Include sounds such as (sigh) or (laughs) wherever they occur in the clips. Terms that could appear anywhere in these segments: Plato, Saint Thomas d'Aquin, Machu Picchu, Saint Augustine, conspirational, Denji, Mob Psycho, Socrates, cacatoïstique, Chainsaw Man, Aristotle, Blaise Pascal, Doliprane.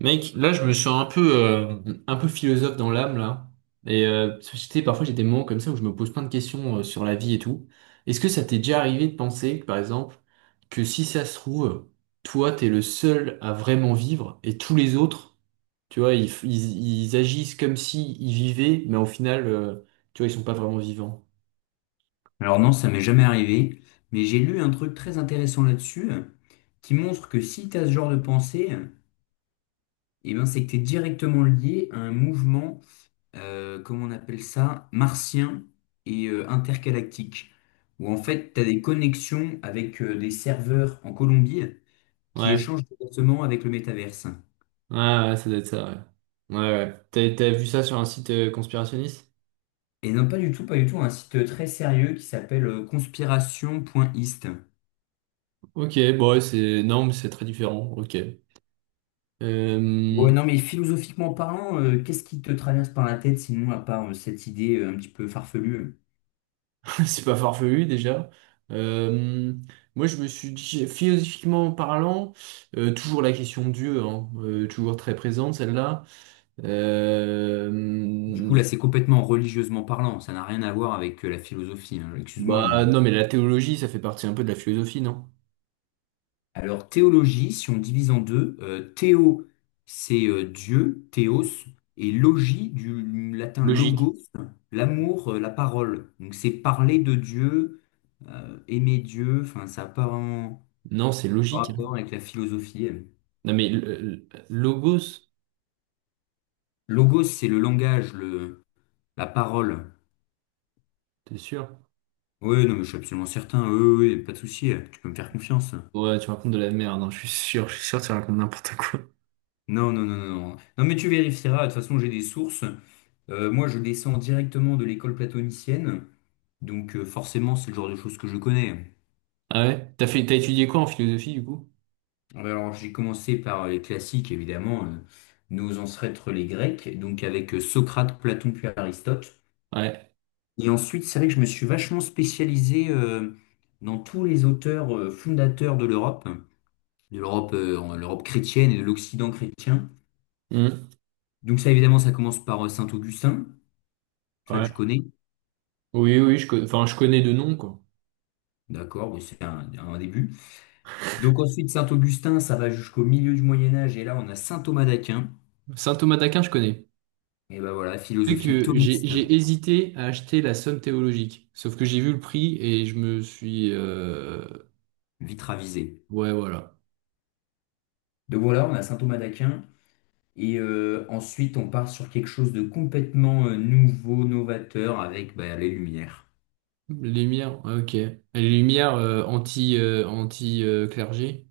Mec, là, je me sens un peu philosophe dans l'âme, là. Parce que, tu sais, parfois, j'ai des moments comme ça où je me pose plein de questions sur la vie et tout. Est-ce que ça t'est déjà arrivé de penser, par exemple, que si ça se trouve, toi, t'es le seul à vraiment vivre et tous les autres, tu vois, ils agissent comme si ils vivaient, mais au final, tu vois, ils sont pas vraiment vivants. Alors non, ça m'est jamais arrivé, mais j'ai lu un truc très intéressant là-dessus, qui montre que si tu as ce genre de pensée, eh ben c'est que tu es directement lié à un mouvement, comment on appelle ça, martien et intergalactique, où en fait tu as des connexions avec des serveurs en Colombie qui Ouais, échangent directement avec le métaverse. ouais, ouais, ça doit être ça, ouais. Ouais, ouais. T'as vu ça sur un site conspirationniste? Et non, pas du tout, pas du tout, un site très sérieux qui s'appelle conspiration.ist. Ok, bon, ouais, c'est... Non, mais c'est très différent, ok. Euh, Bon non, mais philosophiquement parlant, qu'est-ce qui te traverse par la tête sinon à part cette idée un petit peu farfelue? (laughs) C'est pas farfelu déjà. Euh, Moi, je me suis dit, philosophiquement parlant, toujours la question de Dieu, hein, toujours très présente celle-là. Du Euh, coup, là, c'est complètement religieusement parlant, ça n'a rien à voir avec la philosophie, hein, excuse-moi, Bah mais. non, mais la théologie, ça fait partie un peu de la philosophie, non? Alors, théologie, si on divise en deux, théo, c'est Dieu, théos, et logie, du latin Logique. logos, l'amour, la parole. Donc, c'est parler de Dieu, aimer Dieu, enfin, ça n'a pas vraiment Non, c'est logique, hein. rapport avec la philosophie. Elle. Non, mais logos, Logos, c'est le langage, le... la parole. t'es sûr? Oui, non, mais je suis absolument certain. Oui, oui, oui, pas de souci. Tu peux me faire confiance. Ouais, tu racontes de la merde, hein, je suis sûr, que tu racontes n'importe quoi. Non, non, non, non, non. Non, mais tu vérifieras. De toute façon, j'ai des sources. Moi, je descends directement de l'école platonicienne. Donc, forcément, c'est le genre de choses que je connais. Ah ouais? T'as étudié quoi en philosophie du coup? Ouais, alors, j'ai commencé par les classiques, évidemment. Nos ancêtres, les Grecs. Donc, avec Socrate, Platon, puis Aristote. Ouais. Et ensuite, c'est vrai que je me suis vachement spécialisé dans tous les auteurs fondateurs de l'Europe. De l'Europe l'Europe chrétienne et de l'Occident chrétien. Hmm. Donc ça, évidemment, ça commence par Saint-Augustin. Ça, Ouais. tu connais. Oui, oui, enfin, je connais de nom, quoi. D'accord, oui, c'est un début. Donc ensuite, Saint-Augustin, ça va jusqu'au milieu du Moyen Âge. Et là, on a Saint Thomas d'Aquin. Saint Thomas d'Aquin, je connais. Et ben voilà, C'est philosophie que thomiste, j'ai hésité à acheter la somme théologique, sauf que j'ai vu le prix et je me suis... vite ravisée. Ouais, voilà. Donc voilà, on a Saint Thomas d'Aquin. Et ensuite, on part sur quelque chose de complètement nouveau, novateur, avec bah, les Lumières. Lumière, ok. Les lumières anti, clergé.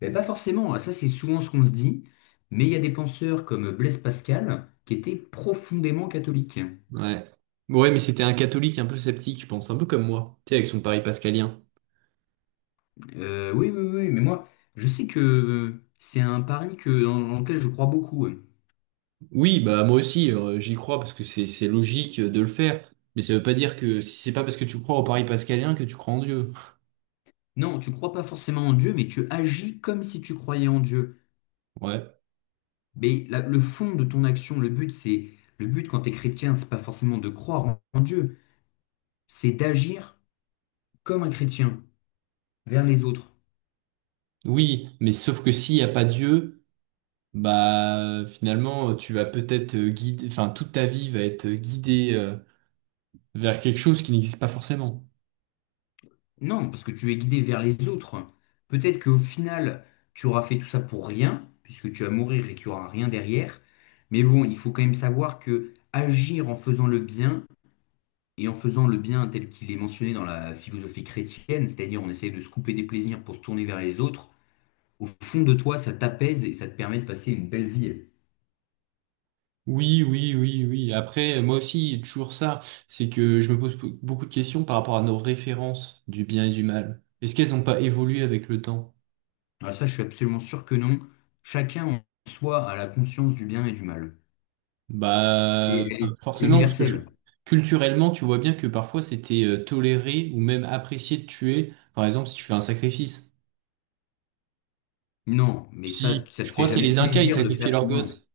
Mais pas forcément, hein. Ça c'est souvent ce qu'on se dit. Mais il y a des penseurs comme Blaise Pascal qui étaient profondément catholiques. Ouais. Ouais, mais c'était un catholique un peu sceptique, je pense, un peu comme moi, tu sais, avec son pari pascalien. Oui, oui, oui, mais moi, je sais que c'est un pari que, dans lequel je crois beaucoup. Oui, bah moi aussi, j'y crois parce que c'est logique de le faire, mais ça veut pas dire que si c'est pas parce que tu crois au pari pascalien que tu crois en Dieu. Non, tu crois pas forcément en Dieu, mais tu agis comme si tu croyais en Dieu. Ouais. Le fond de ton action, le but quand tu es chrétien, c'est pas forcément de croire en Dieu, c'est d'agir comme un chrétien vers les autres. Oui, mais sauf que s'il n'y a pas Dieu, bah finalement tu vas peut-être guider, enfin toute ta vie va être guidée vers quelque chose qui n'existe pas forcément. Non, parce que tu es guidé vers les autres. Peut-être qu'au final, tu auras fait tout ça pour rien, puisque tu vas mourir et qu'il n'y aura rien derrière. Mais bon, il faut quand même savoir que agir en faisant le bien et en faisant le bien tel qu'il est mentionné dans la philosophie chrétienne, c'est-à-dire on essaye de se couper des plaisirs pour se tourner vers les autres, au fond de toi, ça t'apaise et ça te permet de passer une belle vie. Oui, oui, oui, oui. Après, moi aussi, toujours ça, c'est que je me pose pou- beaucoup de questions par rapport à nos références du bien et du mal. Est-ce qu'elles n'ont pas évolué avec le temps? Alors ça, je suis absolument sûr que non. Chacun en soi a la conscience du bien et du mal. Bah Et elle est C'est forcément, parce que universel. culturellement, tu vois bien que parfois c'était toléré ou même apprécié de tuer, par exemple, si tu fais un sacrifice. Non, mais ça, Si, ça te je crois fait que c'est jamais les Incas, ils plaisir de sacrifiaient faire. leurs Non, gosses.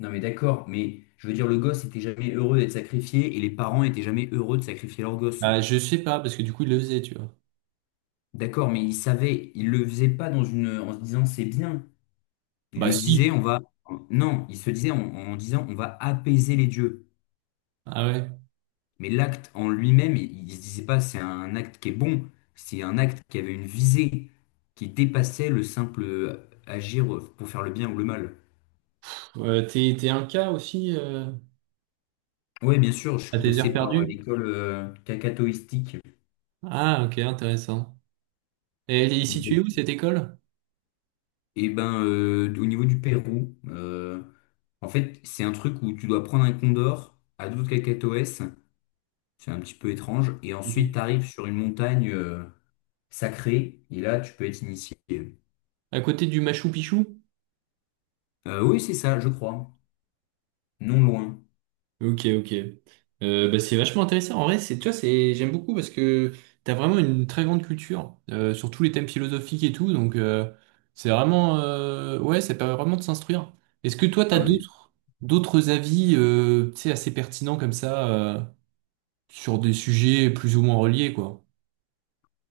non, mais d'accord, mais je veux dire, le gosse était jamais heureux d'être sacrifié et les parents étaient jamais heureux de sacrifier leur gosse. Bah, je sais pas, parce que du coup, il le faisait, tu vois. D'accord, mais ils savaient, ils le faisaient pas dans une, en se disant c'est bien. Il Bah, le disait, on si. va. Non, il se disait en disant on va apaiser les dieux. Ah ouais. Mais l'acte en lui-même, il ne se disait pas c'est un acte qui est bon, c'est un acte qui avait une visée, qui dépassait le simple agir pour faire le bien ou le mal. Pff, t'es un cas aussi, Oui, bien sûr, je à suis tes passé heures par perdues? l'école cacatoïstique. Ah, ok, intéressant. Et elle est située où, cette école? Et ben, au niveau du Pérou, en fait, c'est un truc où tu dois prendre un condor à d'autres cacatoès, c'est un petit peu étrange, et ensuite tu Ok. arrives sur une montagne, sacré, et là, tu peux être initié. À côté du Machu Picchu? Oui, c'est ça, je crois. Non loin. Ok, ok. Bah, c'est vachement intéressant. En vrai, c'est, j'aime beaucoup parce que t'as vraiment une très grande culture, sur tous les thèmes philosophiques et tout. Donc, c'est vraiment, ouais, ça permet vraiment de s'instruire. Est-ce que toi, Ah, mais d'autres avis, tu sais, assez pertinents comme ça, sur des sujets plus ou moins reliés, quoi.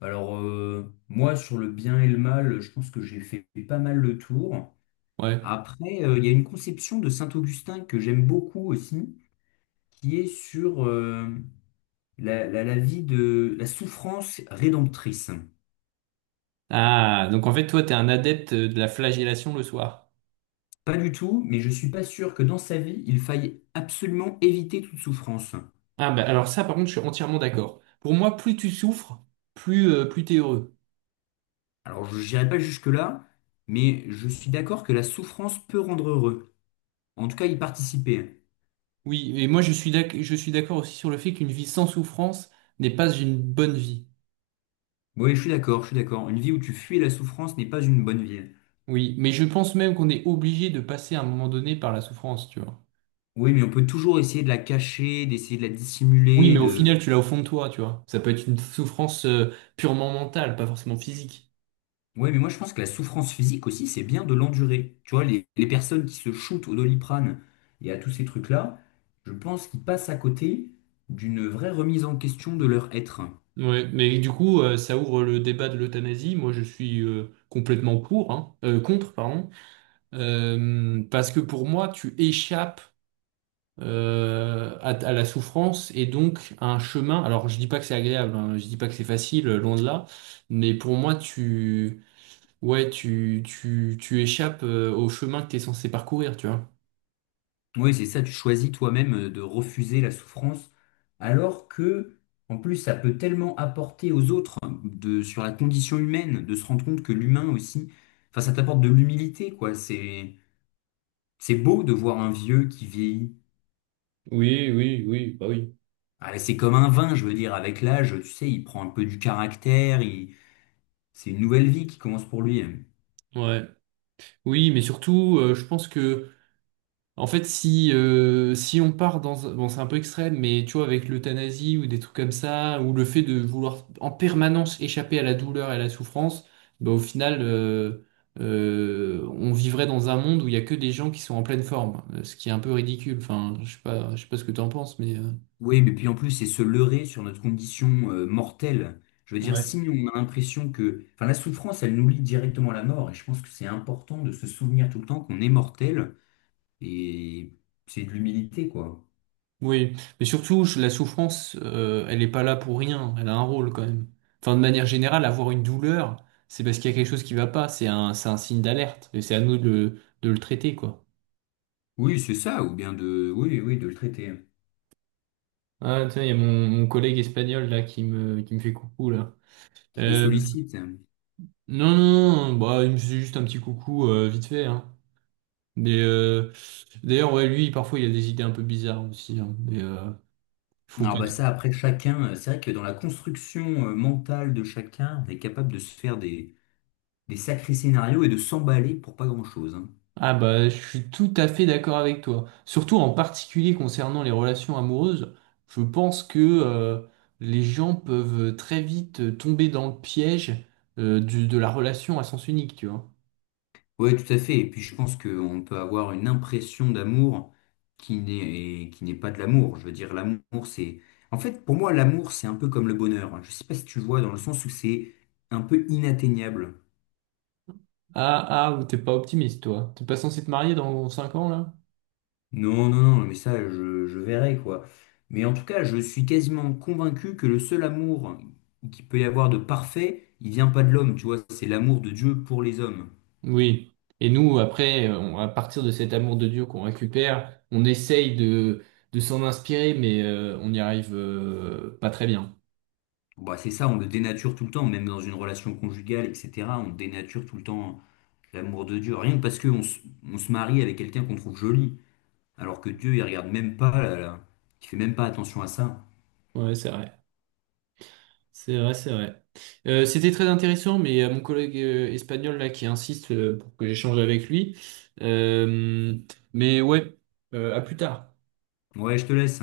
alors, moi, sur le bien et le mal, je pense que j'ai fait pas mal le tour. Ouais. Après, il y a une conception de Saint-Augustin que j'aime beaucoup aussi, qui est sur la vie de la souffrance rédemptrice. Ah, donc en fait, toi, t'es un adepte de la flagellation le soir. Pas du tout, mais je suis pas sûr que dans sa vie, il faille absolument éviter toute souffrance. Ah, bah alors ça, par contre, je suis entièrement d'accord. Pour moi, plus tu souffres, plus t'es heureux. Alors, je n'irai pas jusque-là, mais je suis d'accord que la souffrance peut rendre heureux. En tout cas, y participer. Oui, et moi, je suis d'accord aussi sur le fait qu'une vie sans souffrance n'est pas une bonne vie. Oui, je suis d'accord, je suis d'accord. Une vie où tu fuis la souffrance n'est pas une bonne vie. Oui, mais je pense même qu'on est obligé de passer à un moment donné par la souffrance, tu vois. Oui, mais on peut toujours essayer de la cacher, d'essayer de la Oui, dissimuler, mais au de... final, tu l'as au fond de toi, tu vois. Ça peut être une souffrance, purement mentale, pas forcément physique. Oui, mais moi je pense que la souffrance physique aussi, c'est bien de l'endurer. Tu vois, les personnes qui se shootent au Doliprane et à tous ces trucs-là, je pense qu'ils passent à côté d'une vraie remise en question de leur être. Ouais, mais du coup, ça ouvre le débat de l'euthanasie. Moi, je suis complètement pour, hein, contre, pardon. Parce que pour moi, tu échappes à la souffrance et donc à un chemin. Alors, je dis pas que c'est agréable, hein, je dis pas que c'est facile, loin de là, mais pour moi, tu échappes au chemin que tu es censé parcourir, tu vois. Oui, c'est ça, tu choisis toi-même de refuser la souffrance, alors que, en plus, ça peut tellement apporter aux autres hein, de, sur la condition humaine, de se rendre compte que l'humain aussi, enfin, ça t'apporte de l'humilité, quoi. C'est beau de voir un vieux qui vieillit. Oui, oui, oui, bah oui. Ah, c'est comme un vin, je veux dire, avec l'âge, tu sais, il prend un peu du caractère, c'est une nouvelle vie qui commence pour lui, hein. Ouais. Oui, mais surtout, je pense que en fait, si, si on part dans... Bon, c'est un peu extrême, mais tu vois, avec l'euthanasie ou des trucs comme ça, ou le fait de vouloir en permanence échapper à la douleur et à la souffrance, bah, au final, on vivrait dans un monde où il y a que des gens qui sont en pleine forme, ce qui est un peu ridicule. Enfin, je sais pas, ce que tu en penses, mais... Oui, mais puis en plus, c'est se leurrer sur notre condition mortelle. Je veux dire, si Ouais. on a l'impression que... Enfin, la souffrance, elle nous lie directement à la mort, et je pense que c'est important de se souvenir tout le temps qu'on est mortel, et c'est de l'humilité, quoi. Oui, mais surtout, la souffrance, elle n'est pas là pour rien, elle a un rôle quand même. Enfin, de manière générale, avoir une douleur, c'est parce qu'il y a quelque chose qui va pas, c'est un signe d'alerte, et c'est à nous de de le traiter, quoi. Oui, c'est ça, ou bien de... Oui, oui, de le traiter, Ah, tiens, il y a mon collègue espagnol, là, qui qui me fait coucou, là. qui te Euh, sollicite. non, non, non, bah, il me faisait juste un petit coucou, vite fait, hein. Mais, d'ailleurs, ouais, lui, parfois, il a des idées un peu bizarres aussi, hein, mais, faut Alors pas. bah ça, après, chacun, c'est vrai que dans la construction mentale de chacun, on est capable de se faire des sacrés scénarios et de s'emballer pour pas grand-chose, hein. Ah bah, je suis tout à fait d'accord avec toi. Surtout en particulier concernant les relations amoureuses, je pense que les gens peuvent très vite tomber dans le piège de la relation à sens unique, tu vois. Oui, tout à fait. Et puis je pense qu'on peut avoir une impression d'amour qui n'est pas de l'amour. Je veux dire, l'amour, c'est... En fait, pour moi, l'amour, c'est un peu comme le bonheur, hein. Je sais pas si tu vois, dans le sens où c'est un peu inatteignable. Ah ah, t'es pas optimiste, toi. T'es pas censé te marier dans 5 ans, là? Non, non, non, mais ça, je verrai, quoi. Mais en tout cas, je suis quasiment convaincu que le seul amour qu'il peut y avoir de parfait, il vient pas de l'homme, tu vois, c'est l'amour de Dieu pour les hommes. Oui. Et nous, après, à partir de cet amour de Dieu qu'on récupère, on essaye de s'en inspirer, mais on n'y arrive pas très bien. Bah, c'est ça, on le dénature tout le temps, même dans une relation conjugale, etc. On dénature tout le temps l'amour de Dieu, rien que parce on se marie avec quelqu'un qu'on trouve joli, alors que Dieu, il regarde même pas, là. Il fait même pas attention à ça. Ouais, c'est vrai. C'est vrai, c'est vrai. C'était très intéressant, mais mon collègue espagnol là qui insiste pour que j'échange avec lui. Euh, mais ouais, à plus tard. Ouais, je te laisse.